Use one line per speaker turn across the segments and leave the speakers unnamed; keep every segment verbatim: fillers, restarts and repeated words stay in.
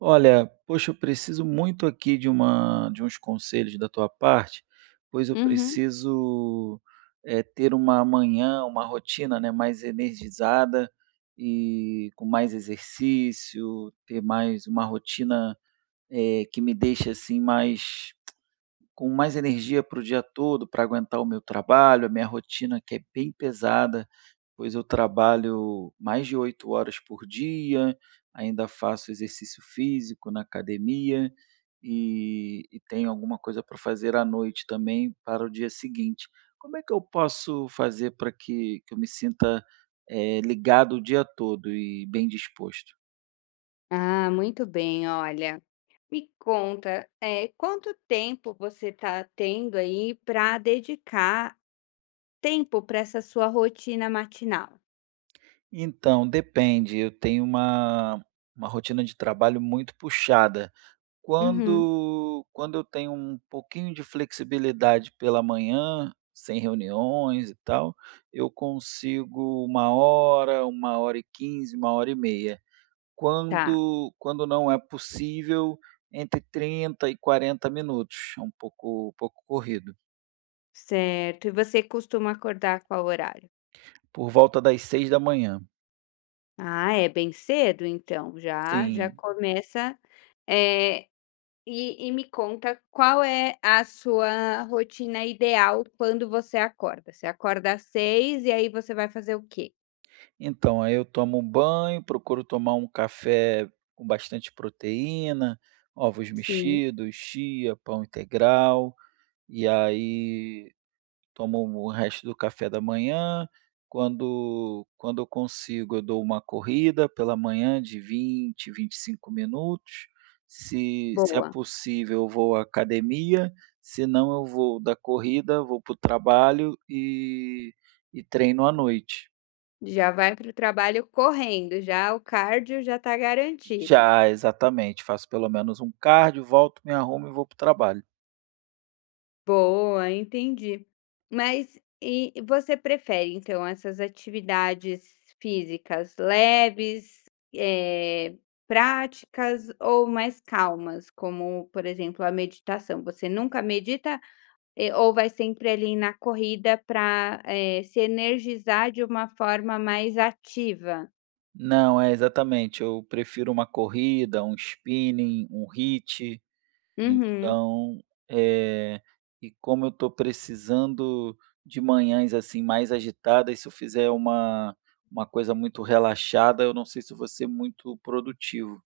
Olha, poxa, eu preciso muito aqui de uma de uns conselhos da tua parte, pois eu
Uhum.
preciso, eh, ter uma manhã, uma rotina, né, mais energizada e com mais exercício, ter mais uma rotina, eh, que me deixe, assim, mais com mais energia para o dia todo, para aguentar o meu trabalho, a minha rotina que é bem pesada, pois eu trabalho mais de oito horas por dia, ainda faço exercício físico na academia e e tenho alguma coisa para fazer à noite também para o dia seguinte. Como é que eu posso fazer para que que eu me sinta, eh, ligado o dia todo e bem disposto?
Ah, muito bem, olha. Me conta, é quanto tempo você está tendo aí para dedicar tempo para essa sua rotina matinal?
Então, depende. Eu tenho uma uma rotina de trabalho muito puxada.
Uhum.
Quando quando eu tenho um pouquinho de flexibilidade pela manhã, sem reuniões e tal, eu consigo uma hora, uma hora e quinze, uma hora e meia.
Tá,
Quando quando não é possível, entre trinta e quarenta minutos, é um pouco pouco corrido.
certo. E você costuma acordar qual horário?
Por volta das seis da manhã.
Ah, é bem cedo então, já já
Sim.
começa, é? E e me conta qual é a sua rotina ideal quando você acorda? Você acorda às seis e aí você vai fazer o quê?
Então, aí eu tomo um banho, procuro tomar um café com bastante proteína, ovos
Sim,
mexidos, chia, pão integral. E aí tomo o resto do café da manhã. Quando quando eu consigo, eu dou uma corrida pela manhã de vinte vinte e cinco minutos. Se se é
boa.
possível, eu vou à academia, se não, eu vou da corrida, vou para o trabalho e e treino à noite.
Já vai para o trabalho correndo, já o cardio já está garantido.
Já, exatamente, faço pelo menos um cardio, volto, me arrumo e vou para o trabalho.
Boa, entendi. Mas e você prefere então essas atividades físicas leves, eh, práticas ou mais calmas, como por exemplo a meditação? Você nunca medita, eh, ou vai sempre ali na corrida para, eh, se energizar de uma forma mais ativa?
Não, é exatamente, eu prefiro uma corrida, um spinning, um hit.
Uhum.
Então, eh, e como eu estou precisando de manhãs, assim, mais agitadas, se eu fizer uma uma coisa muito relaxada, eu não sei se eu vou ser muito produtivo.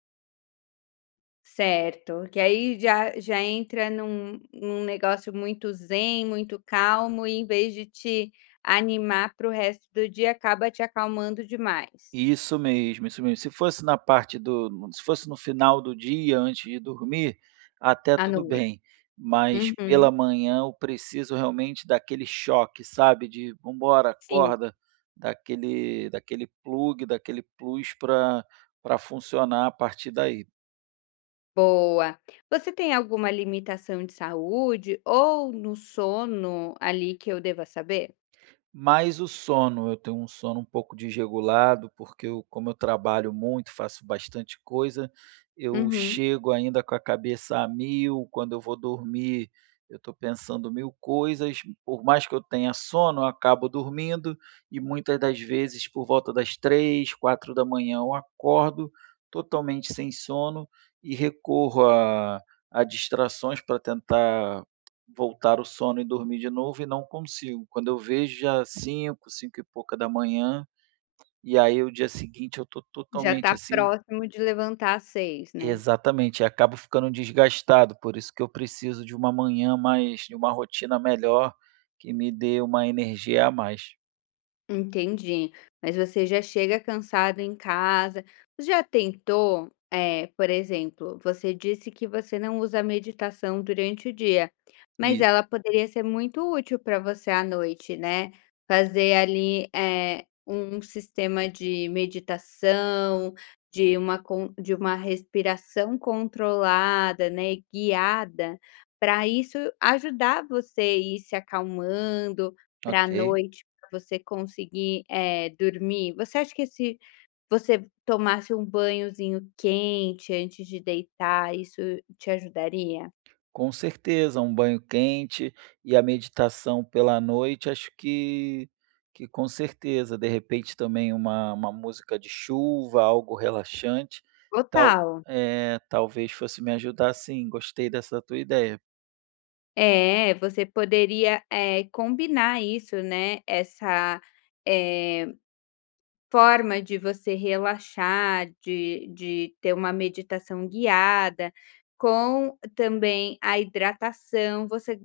Certo, que aí já já entra num num negócio muito zen, muito calmo e em vez de te animar para o resto do dia, acaba te acalmando demais,
Isso mesmo, isso mesmo. Se fosse na parte do Se fosse no final do dia, antes de dormir, até
à
tudo
noite.
bem, mas
Uhum,
pela manhã eu preciso realmente daquele choque, sabe, de: "Vamos
sim,
acorda", daquele daquele plug, daquele plus para para funcionar a partir daí.
boa. Você tem alguma limitação de saúde ou no sono ali que eu deva saber?
Mais o sono, eu tenho um sono um pouco desregulado, porque eu como eu trabalho muito, faço bastante coisa, eu
Uhum,
chego ainda com a cabeça a mil, quando eu vou dormir, eu estou pensando mil coisas, por mais que eu tenha sono, eu acabo dormindo, e muitas das vezes por volta das três, quatro da manhã, eu acordo totalmente sem sono e recorro a a distrações para tentar voltar o sono e dormir de novo e não consigo. Quando eu vejo já cinco, cinco e pouca da manhã, e aí o dia seguinte eu tô
já
totalmente
está
assim
próximo de levantar às seis, né?
exatamente, e acabo ficando desgastado, por isso que eu preciso de uma manhã mais de uma rotina melhor, que me dê uma energia a mais.
Entendi. Mas você já chega cansado em casa. Você já tentou, é, por exemplo, você disse que você não usa meditação durante o dia, mas ela
Isso,
poderia ser muito útil para você à noite, né? Fazer ali, é, um sistema de meditação, de uma con de uma respiração controlada, né, guiada, para isso ajudar você a ir se acalmando para a
ok.
noite. Você conseguir, eh, dormir, você acha que se você tomasse um banhozinho quente antes de deitar, isso te ajudaria?
Com certeza, um banho quente e a meditação pela noite, acho que que com certeza. De repente também uma uma música de chuva, algo relaxante, tal
Total.
é, talvez fosse me ajudar sim, gostei dessa tua ideia.
É, você poderia, eh, combinar isso, né, essa, eh, forma de você relaxar, de de ter uma meditação guiada, com também a hidratação. Você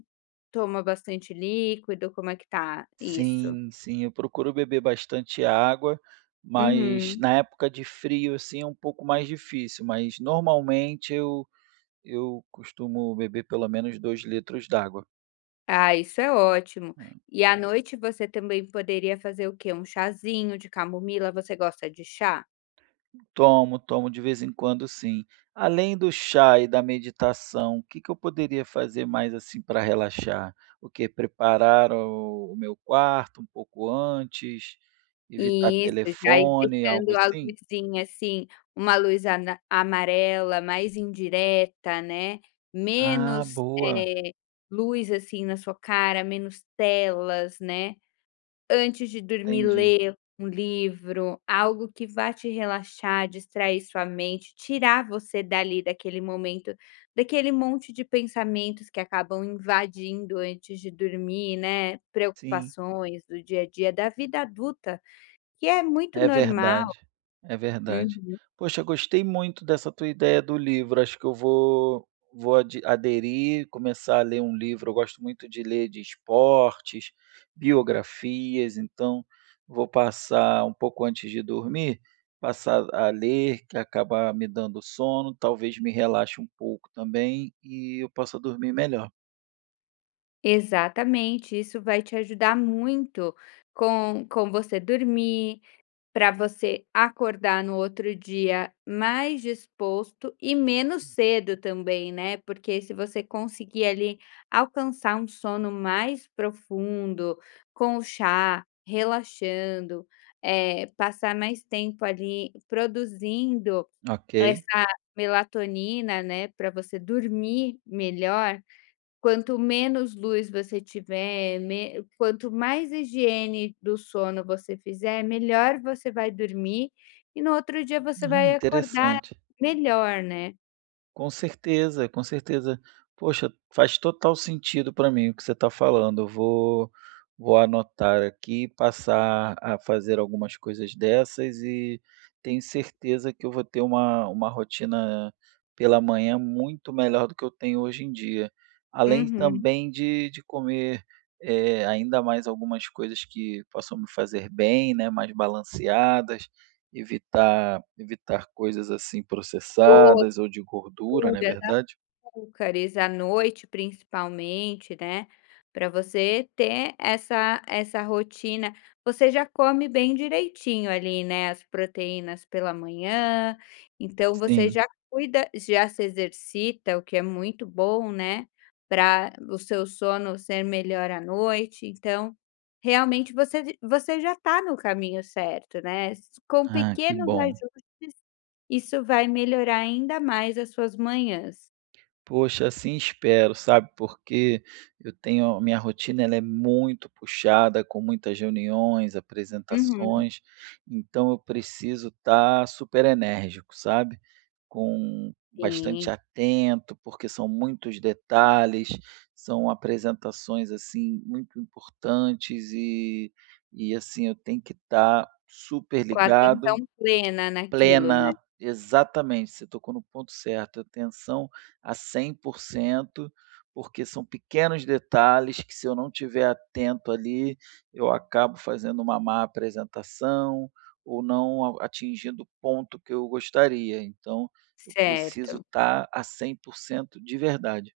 toma bastante líquido, como é que tá isso?
Sim, sim, eu procuro beber bastante água, mas
Uhum.
na época de frio, assim, é um pouco mais difícil, mas normalmente eu eu costumo beber pelo menos dois litros d'água.
Ah, isso é ótimo.
É.
E à noite você também poderia fazer o quê? Um chazinho de camomila, você gosta de chá?
Tomo, tomo de vez em quando sim. Além do chá e da meditação, o que que eu poderia fazer mais, assim, para relaxar? O que preparar o o meu quarto um pouco antes? Evitar
Isso, já ir
telefone, algo
deixando a
assim?
luzinha, assim, uma luz ana amarela, mais indireta, né,
Ah,
menos,
boa,
eh, luz, assim, na sua cara, menos telas, né. Antes de dormir,
entendi.
ler um livro, algo que vá te relaxar, distrair sua mente, tirar você dali daquele momento, daquele monte de pensamentos que acabam invadindo antes de dormir, né,
Sim.
preocupações do dia a dia, da vida adulta, que é muito
É
normal.
verdade, é verdade.
Uhum.
Poxa, gostei muito dessa tua ideia do livro, acho que eu vou vou ade aderir, começar a ler um livro, eu gosto muito de ler de esportes, biografias, então vou passar um pouco antes de dormir, passar a ler, que acaba me dando sono, talvez me relaxe um pouco também e eu possa dormir melhor.
Exatamente, isso vai te ajudar muito com com você dormir, para você acordar no outro dia mais disposto e menos cedo também, né, porque se você conseguir ali alcançar um sono mais profundo, com o chá, relaxando, eh, passar mais tempo ali produzindo
Ok.
essa melatonina, né, para você dormir melhor. Quanto menos luz você tiver, me quanto mais higiene do sono você fizer, melhor você vai dormir e no outro dia você
Ah,
vai acordar
interessante.
melhor, né.
Com certeza, com certeza. Poxa, faz total sentido para mim o que você está falando. Eu vou, vou anotar aqui, passar a fazer algumas coisas dessas e tenho certeza que eu vou ter uma, uma rotina pela manhã muito melhor do que eu tenho hoje em dia. Além
Uhum.
também de, de comer eh, ainda mais algumas coisas que possam me fazer bem, né, mais balanceadas, Evitar evitar coisas, assim, processadas ou de gordura,
Dor,
não é verdade?
Açúcares à noite, principalmente, né, para você ter essa essa rotina. Você já come bem direitinho ali, né, as proteínas pela manhã, então você
Sim.
já cuida já se exercita, o que é muito bom, né, para o seu sono ser melhor à noite, então, realmente você você já está no caminho certo, né. com
Ah, que
pequenos
bom.
ajustes, isso vai melhorar ainda mais as suas manhãs.
Poxa, assim espero, sabe, porque eu tenho a minha rotina ela é muito puxada, com muitas reuniões,
Uhum.
apresentações, então eu preciso estar super enérgico, sabe, com bastante
Sim,
atento, porque são muitos detalhes, são apresentações, assim, muito importantes e e, assim, eu tenho que estar super
com a atenção
ligado.
plena naquilo, né.
Plena, exatamente, você tocou no ponto certo, atenção a cem por cento porque são pequenos detalhes que se eu não tiver atento ali, eu acabo fazendo uma má apresentação, ou não a atingindo o ponto que eu gostaria, então eu preciso
Certo.
estar a cem por cento de verdade.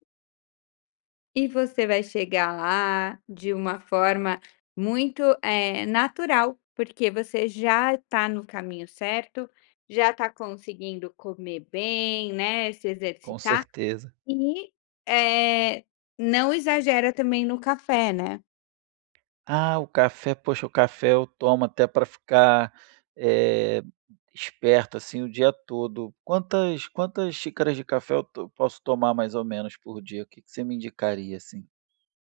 E você vai chegar lá de uma forma muito, eh, natural, porque você já está no caminho certo, já está conseguindo comer bem, né, se
Com
exercitar
certeza.
e, eh, não exagera também no café, né.
Ah, o café, poxa, o café eu tomo até para ficar, eh, esperto, assim, o dia todo. Quantas quantas xícaras de café eu to posso tomar mais ou menos por dia? O que que você me indicaria, assim?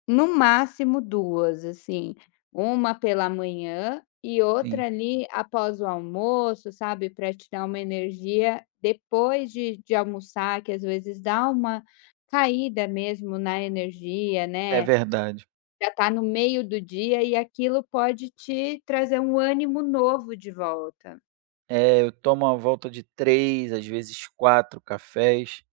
No máximo duas assim, uma pela manhã e
Sim,
outra ali após o almoço, sabe, para te dar uma energia depois de de almoçar, que às vezes dá uma caída mesmo na energia,
é
né,
verdade.
já tá no meio do dia e aquilo pode te trazer um ânimo novo de volta.
É, eu tomo a volta de três, às vezes quatro cafés.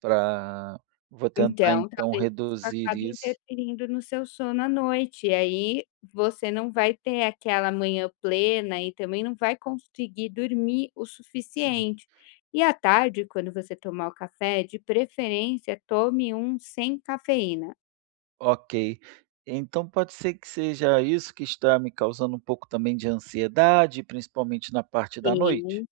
Para, vou tentar
Então,
então
talvez isso
reduzir
acabe
isso.
interferindo no seu sono à noite, e aí você não vai ter aquela manhã plena e também não vai conseguir dormir o
Sim,
suficiente. E à tarde, quando você tomar o café, de preferência, tome um sem cafeína.
ok. Então pode ser que seja isso que está me causando um pouco também de ansiedade, principalmente na parte da
Sim,
noite?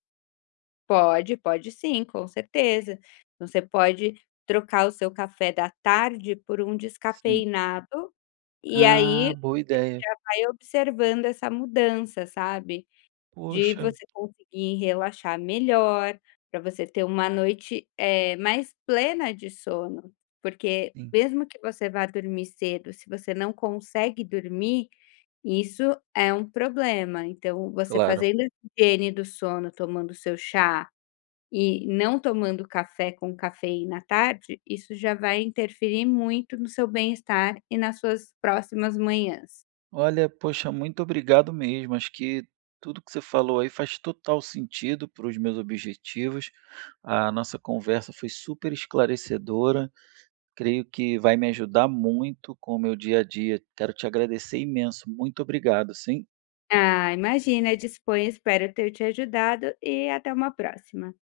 pode, pode sim, com certeza. Você pode trocar o seu café da tarde por um
Sim.
descafeinado, e
Ah,
aí
boa
você
ideia.
já vai observando essa mudança, sabe? De
Poxa,
você conseguir relaxar melhor, para você ter uma noite, eh, mais plena de sono, porque
sim,
mesmo que você vá dormir cedo, se você não consegue dormir, isso é um problema. Então, você
claro.
fazendo essa higiene do sono, tomando seu chá e não tomando café com cafeína à tarde, isso já vai interferir muito no seu bem-estar e nas suas próximas manhãs.
Olha, poxa, muito obrigado mesmo. Acho que tudo que você falou aí faz total sentido para os meus objetivos. A nossa conversa foi super esclarecedora. Creio que vai me ajudar muito com o meu dia a dia. Quero te agradecer imenso. Muito obrigado, sim.
Ah, imagina, Disponho. Espero ter te ajudado e até uma próxima.